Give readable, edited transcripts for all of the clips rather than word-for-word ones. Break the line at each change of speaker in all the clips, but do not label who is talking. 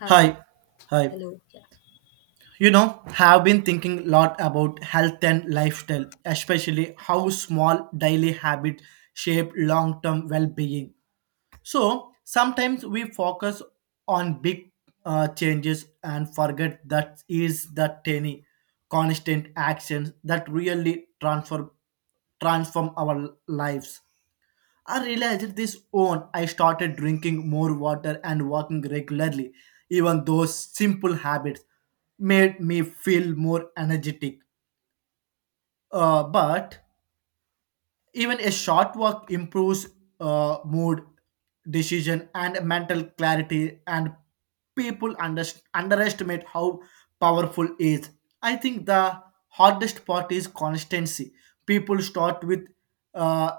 Hi,
Hi, hi.
hello. Yeah.
You know, have been thinking a lot about health and lifestyle, especially how small daily habits shape long-term well-being. So sometimes we focus on big changes and forget that is the tiny, constant actions that really transform our lives. I realized this own. I started drinking more water and walking regularly. Even those simple habits made me feel more energetic. But even a short walk improves mood, decision, and mental clarity. And people underestimate how powerful it is. I think the hardest part is constancy. People start with uh,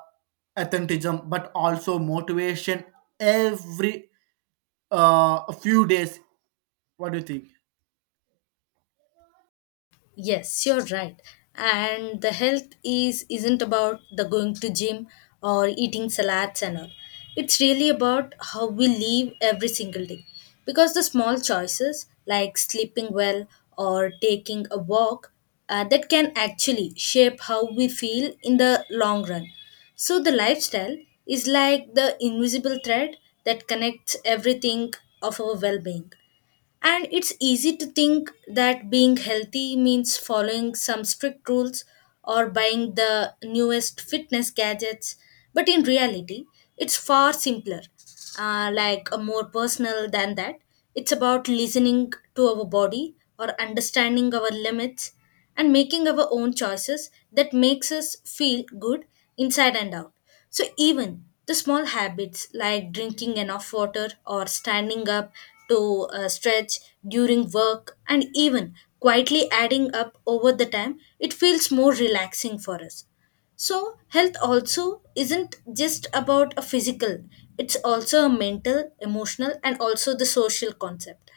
authentism, but also motivation every few days. What do you think?
Yes, you're right. And the health is isn't about the going to gym or eating salads and all. It's really about how we live every single day. Because the small choices like sleeping well or taking a walk that can actually shape how we feel in the long run. So the lifestyle is like the invisible thread that connects everything of our well-being. And it's easy to think that being healthy means following some strict rules or buying the newest fitness gadgets, but in reality, it's far simpler, like more personal than that. It's about listening to our body or understanding our limits and making our own choices that makes us feel good inside and out. So even the small habits like drinking enough water or standing up to stretch during work and even quietly adding up over the time, it feels more relaxing for us. So, health also isn't just about a physical, it's also a mental, emotional, and also the social concept.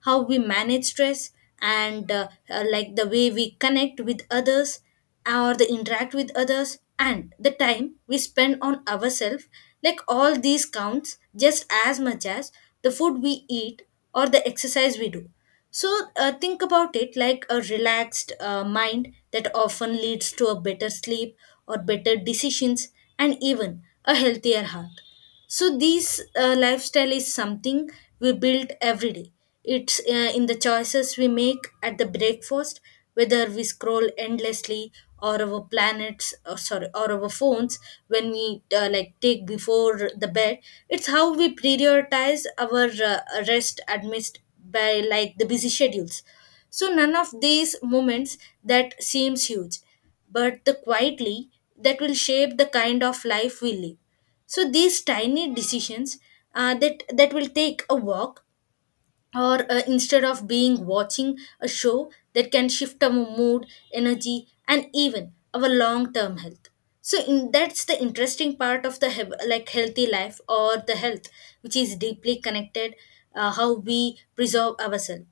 How we manage stress and like the way we connect with others or the interact with others and the time we spend on ourselves, like all these counts just as much as the food we eat or the exercise we do, so think about it like a relaxed mind that often leads to a better sleep or better decisions and even a healthier heart. So this lifestyle is something we build every day. It's in the choices we make at the breakfast, whether we scroll endlessly or our planets or sorry or our phones when we like take before the bed. It's how we prioritize our rest amidst by like the busy schedules, so none of these moments that seems huge but the quietly that will shape the kind of life we live, so these tiny decisions that will take a walk or instead of being watching a show that can shift our mood, energy, and even our long-term health. So in, that's the interesting part of the like healthy life or the health, which is deeply connected how we preserve ourselves.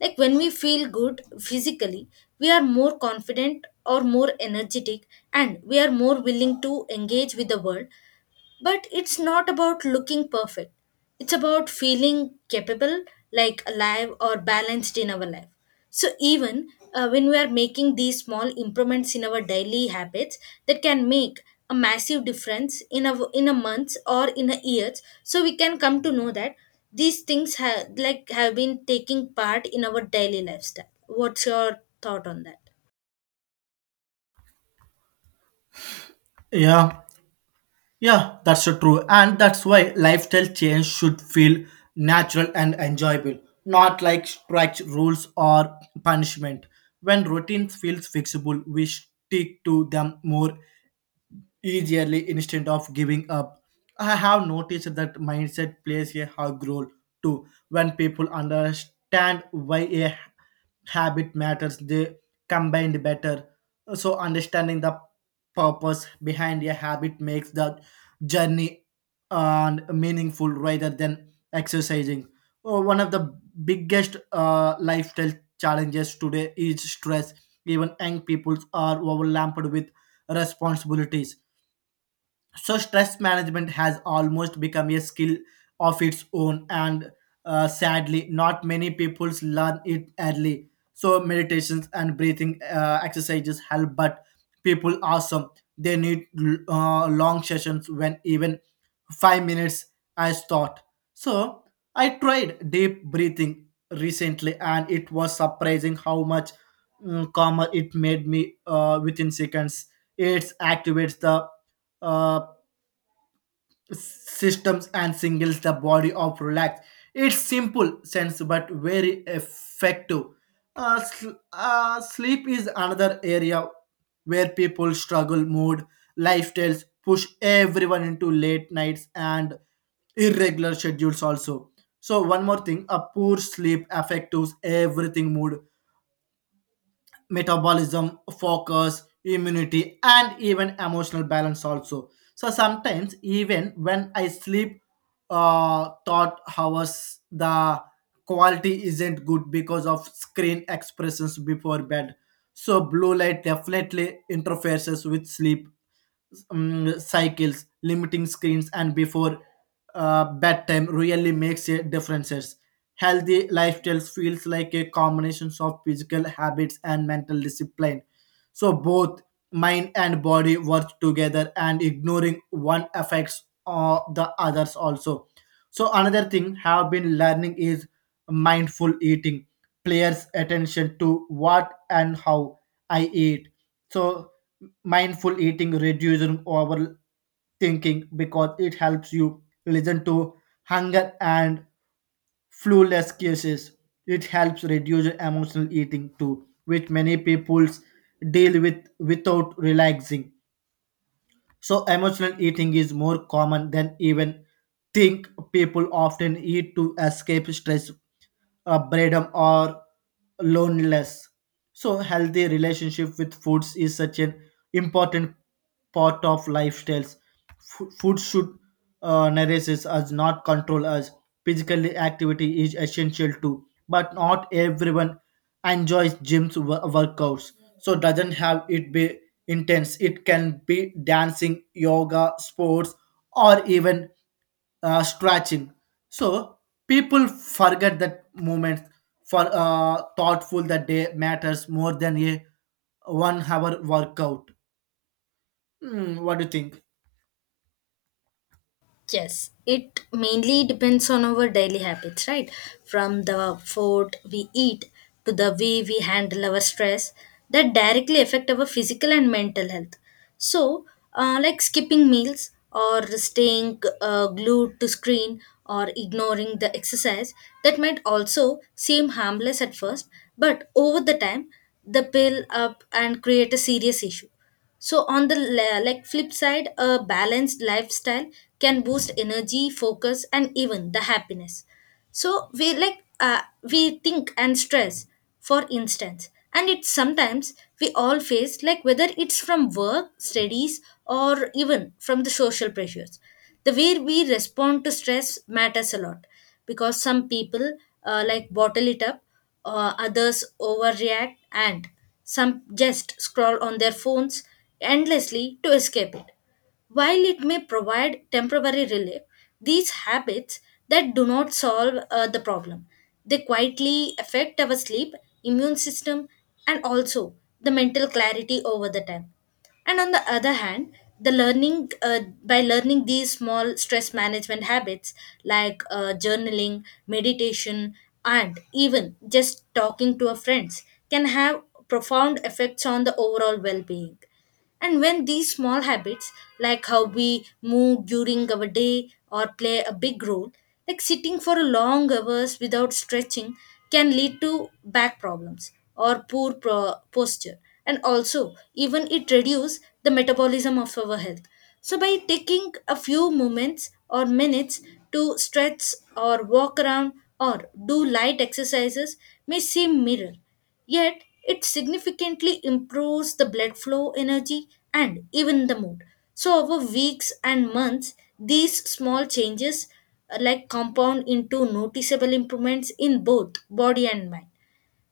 Like when we feel good physically, we are more confident or more energetic, and we are more willing to engage with the world, but it's not about looking perfect. It's about feeling capable, like alive or balanced in our life. So, even when we are making these small improvements in our daily habits that can make a massive difference in a month or in a year, so we can come to know that these things have like have been taking part in our daily lifestyle. What's your thought on that?
Yeah, Yeah, that's so true. And that's why lifestyle change should feel natural and enjoyable, not like strict rules or punishment. When routines feels fixable, we stick to them more easily instead of giving up. I have noticed that mindset plays a hug role too. When people understand why a habit matters, they combine better. So understanding the purpose behind a habit makes the journey and meaningful rather than exercising. Oh, one of the biggest lifestyle challenges today is stress. Even young people are overwhelmed with responsibilities, so stress management has almost become a skill of its own, and sadly, not many people learn it early. So meditations and breathing exercises help, but people are some they need long sessions when even 5 minutes as thought. So I tried deep breathing recently, and it was surprising how much calmer it made me within seconds. It activates the uh, systems and singles the body of relax. It's simple sense but very effective. Sleep is another area where people struggle mood lifestyles push everyone into late nights and irregular schedules also. So one more thing, a poor sleep affects everything: mood, metabolism, focus, immunity, and even emotional balance also. So sometimes even when I sleep thought hours the quality isn't good because of screen expressions before bed. So blue light definitely interferes with sleep cycles, limiting screens, and before bedtime really makes a difference. Healthy lifestyles feels like a combination of physical habits and mental discipline. So both mind and body work together, and ignoring one affects the others also. So another thing have been learning is mindful eating. Players attention to what and how I eat. So mindful eating reducing overthinking because it helps you listen to hunger and flawless cases. It helps reduce emotional eating too, which many people deal with without relaxing. So emotional eating is more common than even think. People often eat to escape stress, boredom, or loneliness. So healthy relationship with foods is such an important part of lifestyles. Food should nourish us, not control us. Physical activity is essential too, but not everyone enjoys gym's workouts. So doesn't have it be intense. It can be dancing, yoga, sports, or even stretching. So people forget that moment for thoughtful that day matters more than a 1 hour workout. Hmm, what do you think?
Yes, it mainly depends on our daily habits, right? From the food we eat to the way we handle our stress that directly affect our physical and mental health. So, like skipping meals or staying glued to screen or ignoring the exercise that might also seem harmless at first, but over the time, the build up and create a serious issue. So on the like flip side, a balanced lifestyle can boost energy, focus, and even the happiness. So we like we think and stress, for instance, and it's sometimes we all face, like whether it's from work, studies, or even from the social pressures. The way we respond to stress matters a lot because some people like bottle it up, others overreact, and some just scroll on their phones endlessly to escape it. While it may provide temporary relief, these habits that do not solve the problem, they quietly affect our sleep, immune system, and also the mental clarity over the time. And on the other hand, the learning by learning these small stress management habits like journaling, meditation, and even just talking to a friends can have profound effects on the overall well-being. And when these small habits, like how we move during our day or play a big role, like sitting for long hours without stretching can lead to back problems or poor posture and also even it reduces the metabolism of our health. So by taking a few moments or minutes to stretch or walk around or do light exercises may seem mirror. Yet, it significantly improves the blood flow, energy, and even the mood. So, over weeks and months, these small changes like compound into noticeable improvements in both body and mind,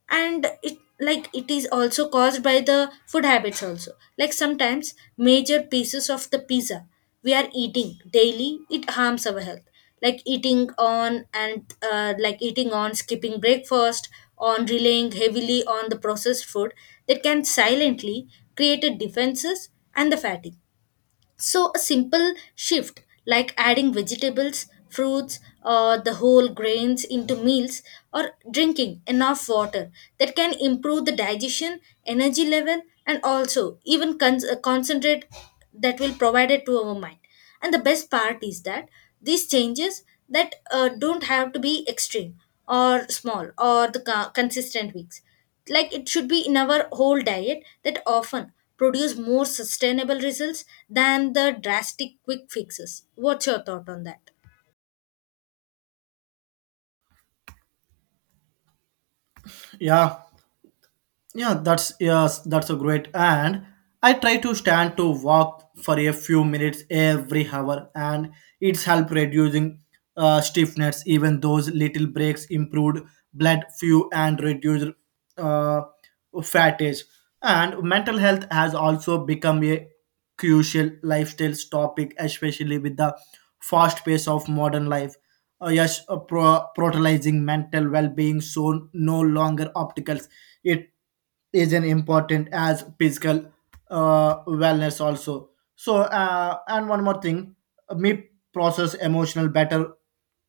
and it like it is also caused by the food habits also, like sometimes major pieces of the pizza we are eating daily it harms our health, like eating on and like eating on skipping breakfast on relying heavily on the processed food that can silently create a defenses and the fatigue. So, a simple shift like adding vegetables, fruits, or the whole grains into meals or drinking enough water that can improve the digestion, energy level, and also even concentrate that will provide it to our mind. And the best part is that these changes that don't have to be extreme or small or the consistent weeks, like it should be in our whole diet that often produce more sustainable results than the drastic quick fixes. What's your thought on that?
Yeah Yeah, that's yes, that's a great. And I try to stand to walk for a few minutes every hour, and it's helped reducing stiffness. Even those little breaks improved blood flow and reduced uh, fatigue. And mental health has also become a crucial lifestyle topic, especially with the fast pace of modern life. Prioritizing mental well-being so no longer obstacles. It is an important as physical wellness also. So and one more thing, me process emotional better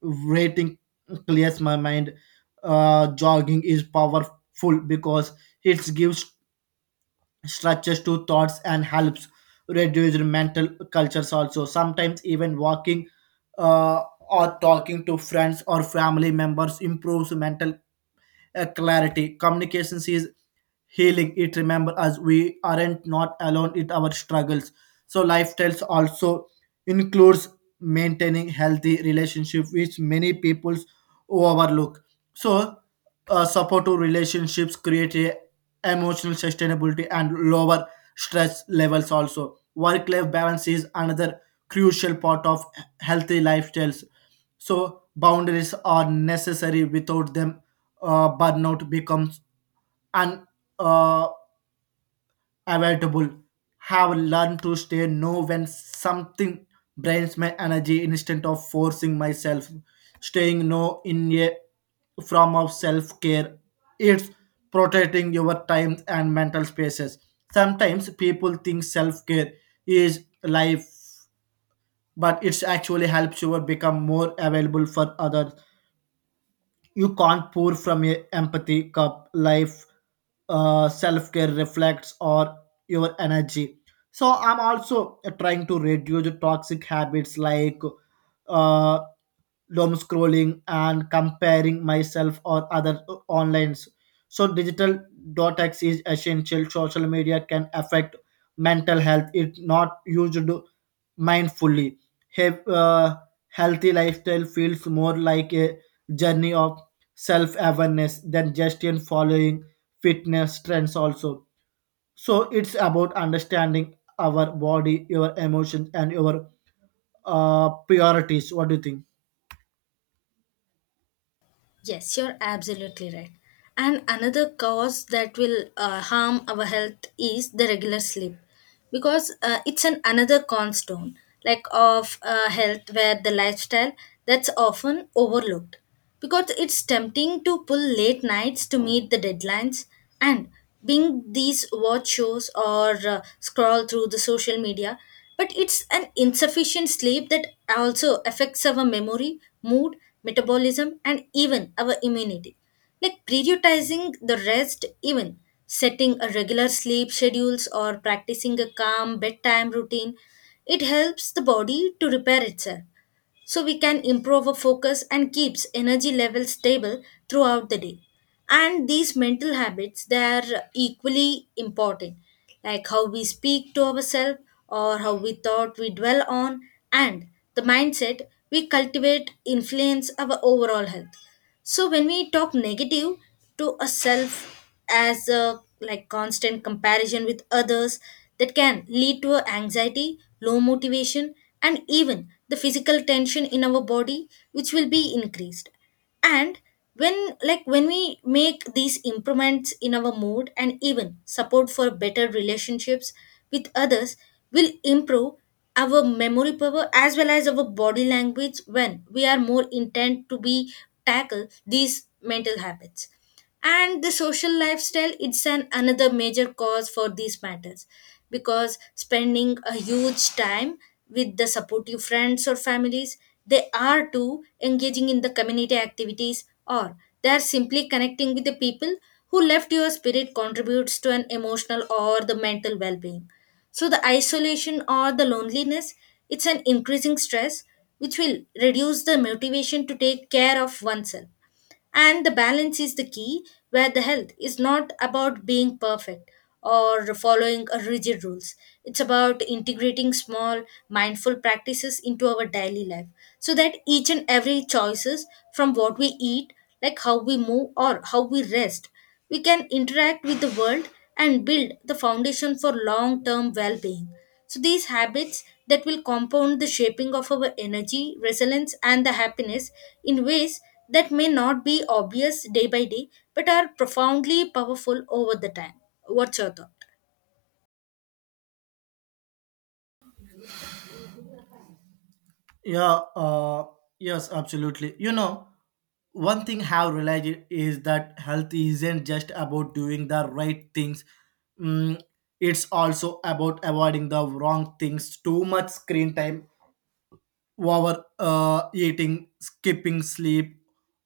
rating clears my mind. Jogging is powerful because it gives structures to thoughts and helps reduce mental cultures also. Sometimes even walking uh, or talking to friends or family members improves mental clarity. Communications is healing. It remember us we aren't not alone in our struggles. So lifestyles also includes maintaining healthy relationship, which many people overlook. So supportive relationships create a emotional sustainability and lower stress levels. Also, work life balance is another crucial part of healthy lifestyles. So boundaries are necessary. Without them, burnout becomes unavoidable. Uh, avoidable. Have learned to stay know when something drains my energy instead of forcing myself. Staying no in a form of self care. It's protecting your time and mental spaces. Sometimes people think self care is life, but it's actually helps you become more available for others. You can't pour from a empathy cup. Life, self care reflects or your energy. So I'm also trying to reduce toxic habits like uh, doom scrolling and comparing myself or other online. So digital detox is essential. Social media can affect mental health if not used mindfully. Have Healthy lifestyle feels more like a journey of self-awareness than just in following fitness trends also. So it's about understanding our body, your emotions and your priorities. What do you think?
Yes, you're absolutely right. And another cause that will harm our health is the regular sleep, because it's an another cornerstone like of health where the lifestyle that's often overlooked, because it's tempting to pull late nights to meet the deadlines and being these watch shows or scroll through the social media, but it's an insufficient sleep that also affects our memory, mood, metabolism, and even our immunity. Like prioritizing the rest, even setting a regular sleep schedules or practicing a calm bedtime routine, it helps the body to repair itself so we can improve our focus and keeps energy levels stable throughout the day. And these mental habits they are equally important, like how we speak to ourselves or how we thought we dwell on, and the mindset we cultivate influence our overall health. So when we talk negative to ourself as a like constant comparison with others, that can lead to a anxiety, low motivation, and even the physical tension in our body which will be increased. And when we make these improvements in our mood and even support for better relationships with others, will improve our memory power as well as our body language when we are more intent to be tackle these mental habits. And the social lifestyle, it's an another major cause for these matters because spending a huge time with the supportive friends or families, they are too engaging in the community activities, or they are simply connecting with the people who left your spirit, contributes to an emotional or the mental well-being. So the isolation or the loneliness, it's an increasing stress which will reduce the motivation to take care of oneself. And the balance is the key where the health is not about being perfect or following a rigid rules. It's about integrating small mindful practices into our daily life so that each and every choices, from what we eat, like how we move or how we rest, we can interact with the world and build the foundation for long term well being. So, these habits that will compound the shaping of our energy, resilience, and the happiness in ways that may not be obvious day by day but are profoundly powerful over the time. What's your thought?
Yeah, uh, yes, absolutely. You know, one thing have realized is that health isn't just about doing the right things. Mm, it's also about avoiding the wrong things. Too much screen time, over eating, skipping sleep,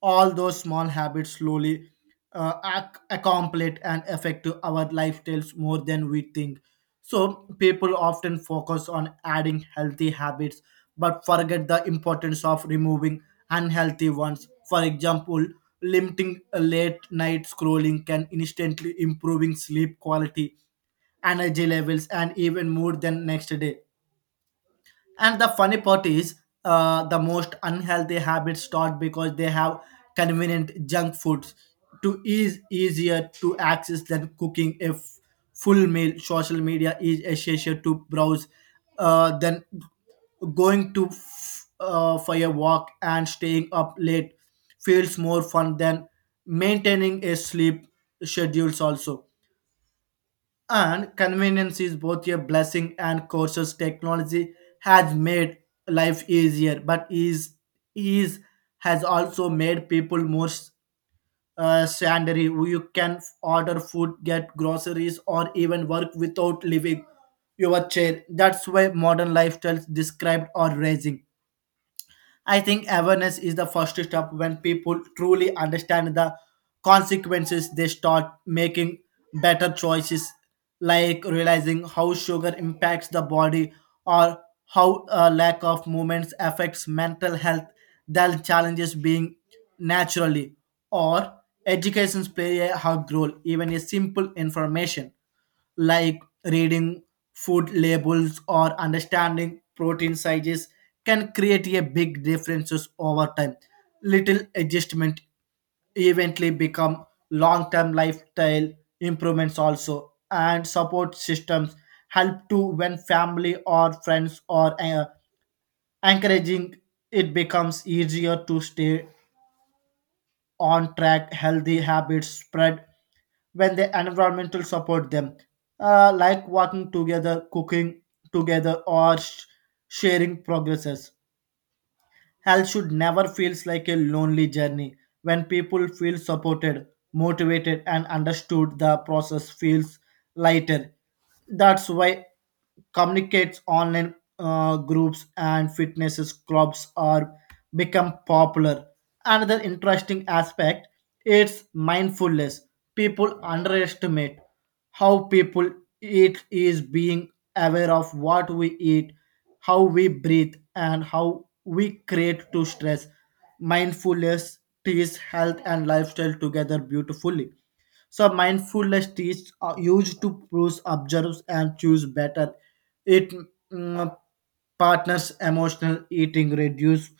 all those small habits slowly accomplish and affect to our lifestyles more than we think. So people often focus on adding healthy habits but forget the importance of removing unhealthy ones. For example, limiting late night scrolling can instantly improving sleep quality, energy levels, and even more than next day. And the funny part is, the most unhealthy habits start because they have convenient junk foods to ease easier to access than cooking a full meal. Social media is essential to browse, then going to for a walk, and staying up late feels more fun than maintaining a sleep schedules also. And convenience is both a blessing and curse. Technology has made life easier but is has also made people more sedentary. You can order food, get groceries, or even work without leaving your chair. That's why modern lifestyles described are rising. I think awareness is the first step. When people truly understand the consequences, they start making better choices, like realizing how sugar impacts the body or how a lack of movements affects mental health, then challenges being naturally. Or educations play a hug role. Even a simple information like reading food labels or understanding protein sizes can create a big differences over time. Little adjustment eventually become long-term lifestyle improvements also. And support systems help too. When family or friends or encouraging, it becomes easier to stay on track. Healthy habits spread when the environmental support them, like working together, cooking together, or sharing progresses. Health should never feels like a lonely journey. When people feel supported, motivated, and understood, the process feels lighter. That's why communicates online groups and fitness clubs are become popular. Another interesting aspect it's mindfulness. People underestimate how people eat is being aware of what we eat, how we breathe, and how we create to stress. Mindfulness ties health and lifestyle together beautifully. So mindfulness teach are used to pros observe and choose better. It mm, partners emotional eating, reduce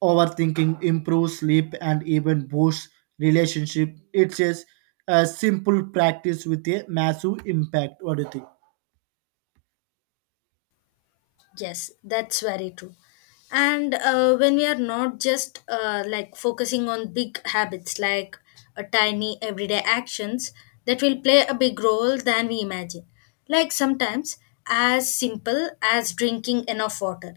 overthinking, improve sleep, and even boost relationship. It's just a simple practice with a massive impact. What do you think?
Yes, that's very true. And when we are not just like focusing on big habits, like tiny everyday actions that will play a big role than we imagine. Like sometimes as simple as drinking enough water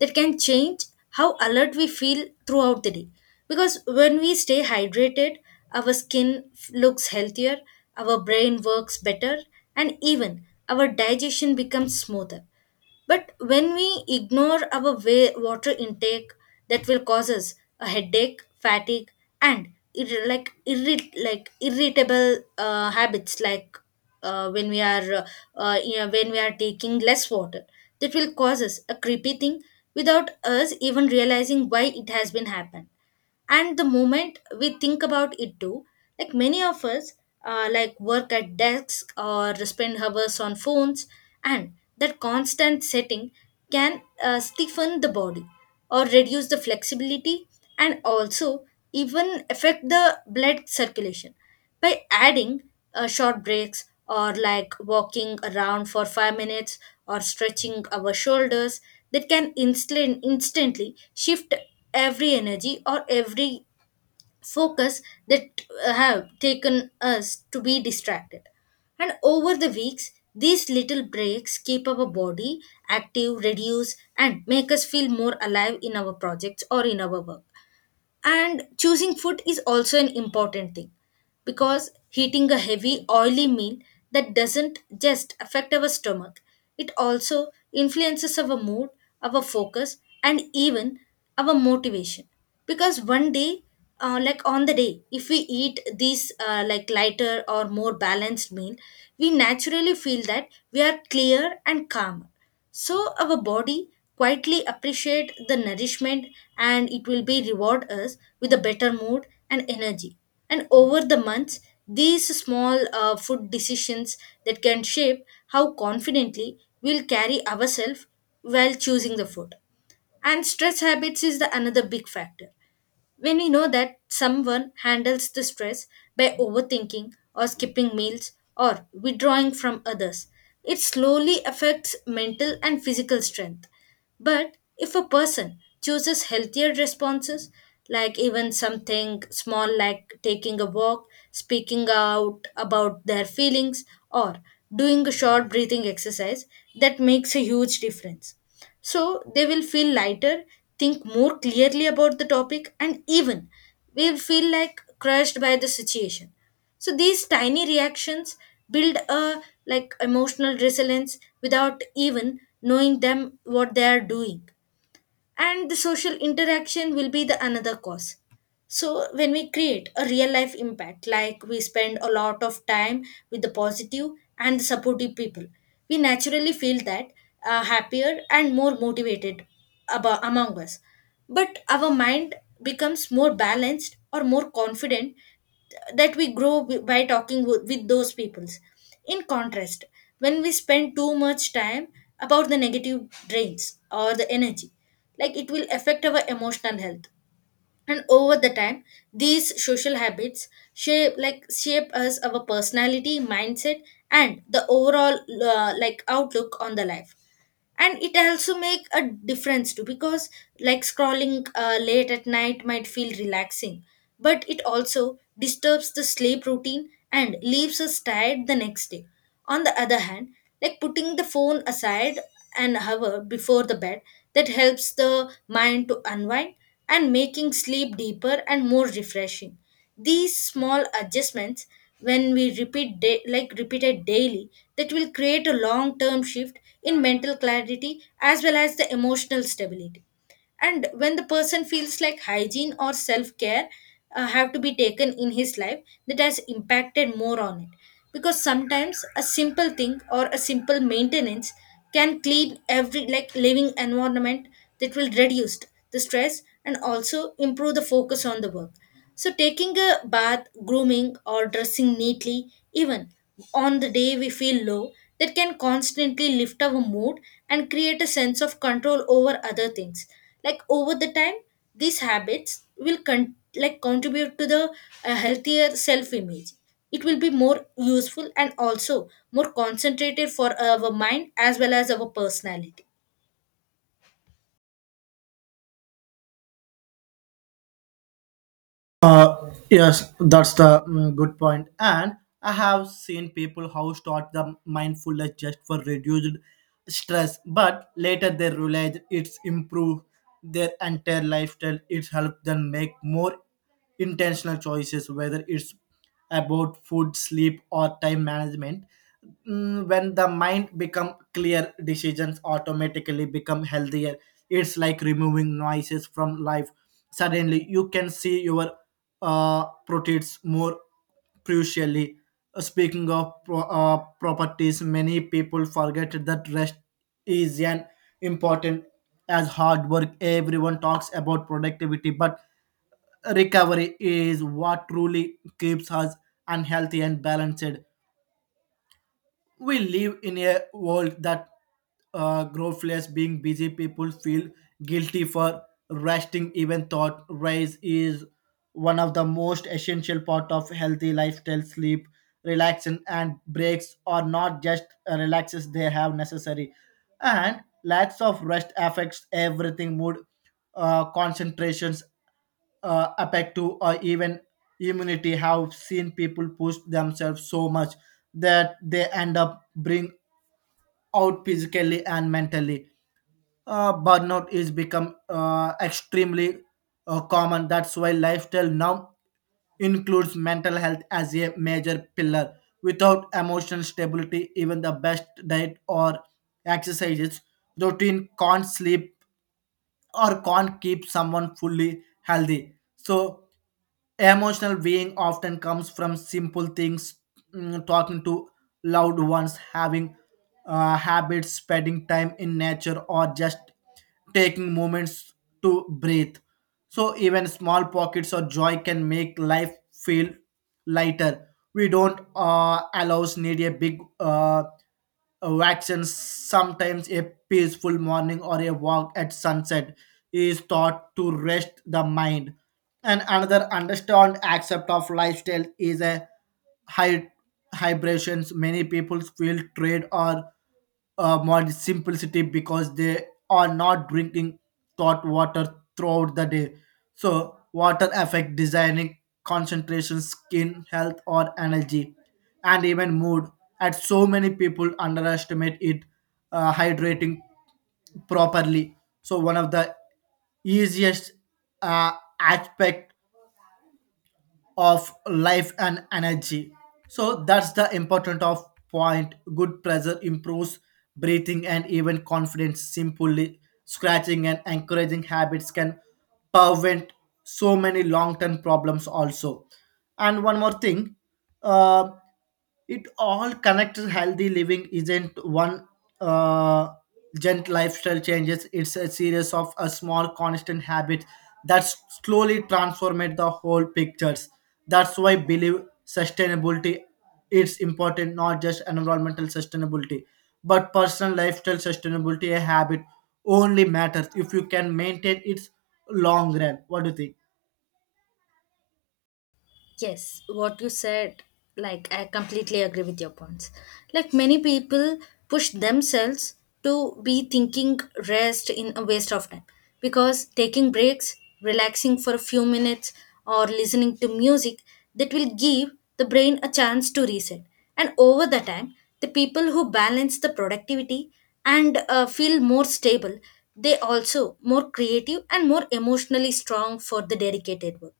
that can change how alert we feel throughout the day. Because when we stay hydrated, our skin looks healthier, our brain works better, and even our digestion becomes smoother, but when we ignore our water intake, that will cause us a headache, fatigue, and irritable habits. Like uh, when we are when we are taking less water, that will cause us a creepy thing without us even realizing why it has been happened. And the moment we think about it too, like many of us like work at desks or spend hours on phones, and that constant setting can stiffen the body or reduce the flexibility and also even affect the blood circulation by adding short breaks or like walking around for 5 minutes or stretching our shoulders, that can instantly shift every energy or every focus that have taken us to be distracted. And over the weeks, these little breaks keep our body active, reduce, and make us feel more alive in our projects or in our work. And choosing food is also an important thing, because eating a heavy, oily meal, that doesn't just affect our stomach, it also influences our mood, our focus, and even our motivation. Because one day, like on the day, if we eat this like lighter or more balanced meal, we naturally feel that we are clear and calmer, so our body quietly appreciate the nourishment, and it will be reward us with a better mood and energy. And over the months, these small food decisions, that can shape how confidently we'll carry ourselves while choosing the food. And stress habits is the another big factor. When we know that someone handles the stress by overthinking or skipping meals or withdrawing from others, it slowly affects mental and physical strength. But if a person chooses healthier responses, like even something small like taking a walk, speaking out about their feelings, or doing a short breathing exercise, that makes a huge difference. So they will feel lighter, think more clearly about the topic, and even will feel like crushed by the situation. So these tiny reactions build a like emotional resilience without even knowing them what they are doing. And the social interaction will be the another cause. So when we create a real life impact, like we spend a lot of time with the positive and the supportive people, we naturally feel that, happier and more motivated among us, but our mind becomes more balanced or more confident, that we grow by talking with those peoples. In contrast, when we spend too much time about the negative drains or the energy, like it will affect our emotional health. And over the time, these social habits shape, like shape us our personality mindset and the overall like outlook on the life. And it also make a difference too, because like scrolling late at night might feel relaxing, but it also disturbs the sleep routine and leaves us tired the next day. On the other hand, like putting the phone aside an hour before the bed, that helps the mind to unwind and making sleep deeper and more refreshing. These small adjustments, when we repeat repeated daily, that will create a long term shift in mental clarity as well as the emotional stability. And when the person feels like hygiene or self-care have to be taken in his life, that has impacted more on it, because sometimes a simple thing or a simple maintenance can clean every like living environment that will reduce the stress and also improve the focus on the work. So taking a bath, grooming, or dressing neatly, even on the day we feel low, that can constantly lift our mood and create a sense of control over other things. Like over the time, these habits will contribute to the healthier self image. It will be more useful and also more concentrated for our mind as well as our personality.
Uh, yes, that's the good point. And I have seen people how start the mindfulness just for reduced stress, but later they realize it's improved their entire lifestyle. It's helped them make more intentional choices, whether it's about food, sleep, or time management. When the mind become clear, decisions automatically become healthier. It's like removing noises from life. Suddenly, you can see your proteins more crucially. Speaking of properties, many people forget that rest is an important as hard work. Everyone talks about productivity, but recovery is what truly keeps us unhealthy and balanced. We live in a world that growthless being busy people feel guilty for resting even thought raise is one of the most essential part of healthy lifestyle. Sleep, relaxation, and breaks are not just relaxes, they have necessary. And lacks of rest affects everything: mood, concentrations, affective, or even immunity. Have seen people push themselves so much that they end up bring out physically and mentally. Burnout is become extremely common. That's why lifestyle now includes mental health as a major pillar. Without emotional stability, even the best diet or exercises routine can't sleep or can't keep someone fully healthy. So emotional being often comes from simple things: talking to loved ones, having habits, spending time in nature, or just taking moments to breathe. So even small pockets of joy can make life feel lighter. We don't allow need a big vaccines. Sometimes a peaceful morning or a walk at sunset is thought to rest the mind. And another understand accept of lifestyle is a high hybrations. Many people feel trade or more simplicity because they are not drinking hot water throughout the day. So water affect designing, concentration, skin health, or energy, and even mood. And so many people underestimate it. Hydrating properly. So one of the easiest uh, aspect of life and energy, so that's the important of point. Good pressure improves breathing and even confidence. Simply scratching and encouraging habits can prevent so many long-term problems also. And one more thing, uh, it all connects. Healthy living isn't one uh, gent lifestyle changes, it's a series of a small constant habits that slowly transform the whole pictures. That's why I believe sustainability it's important, not just environmental sustainability but personal lifestyle sustainability. A habit only matters if you can maintain its long run. What do you think?
Yes, what you said, like I completely agree with your points. Like many people push themselves to be thinking rest in a waste of time, because taking breaks, relaxing for a few minutes, or listening to music, that will give the brain a chance to reset. And over the time, the people who balance the productivity and feel more stable, they also more creative and more emotionally strong for the dedicated work.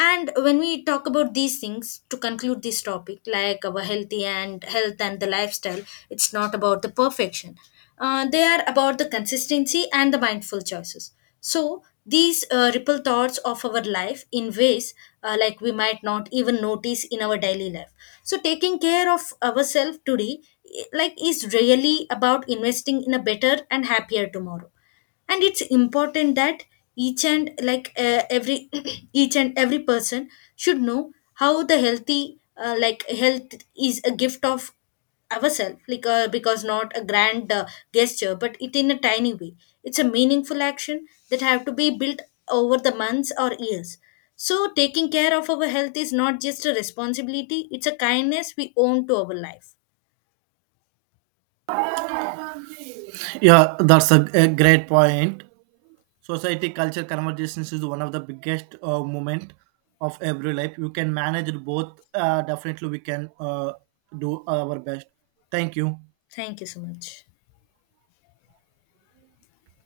And when we talk about these things to conclude this topic, like our healthy and health and the lifestyle, it's not about the perfection, they are about the consistency and the mindful choices. So these ripple thoughts of our life in ways, like we might not even notice in our daily life. So taking care of ourselves today, like is really about investing in a better and happier tomorrow. And it's important that each and like every each and every person should know how the healthy like health is a gift of ourselves, like because not a grand gesture, but it in a tiny way, it's a meaningful action that have to be built over the months or years. So taking care of our health is not just a responsibility, it's a kindness we own to our life.
Yeah, that's a great point. Society culture conversations is one of the biggest moment of every life. You can manage it both. Definitely, we can do our best. Thank you.
Thank you so much.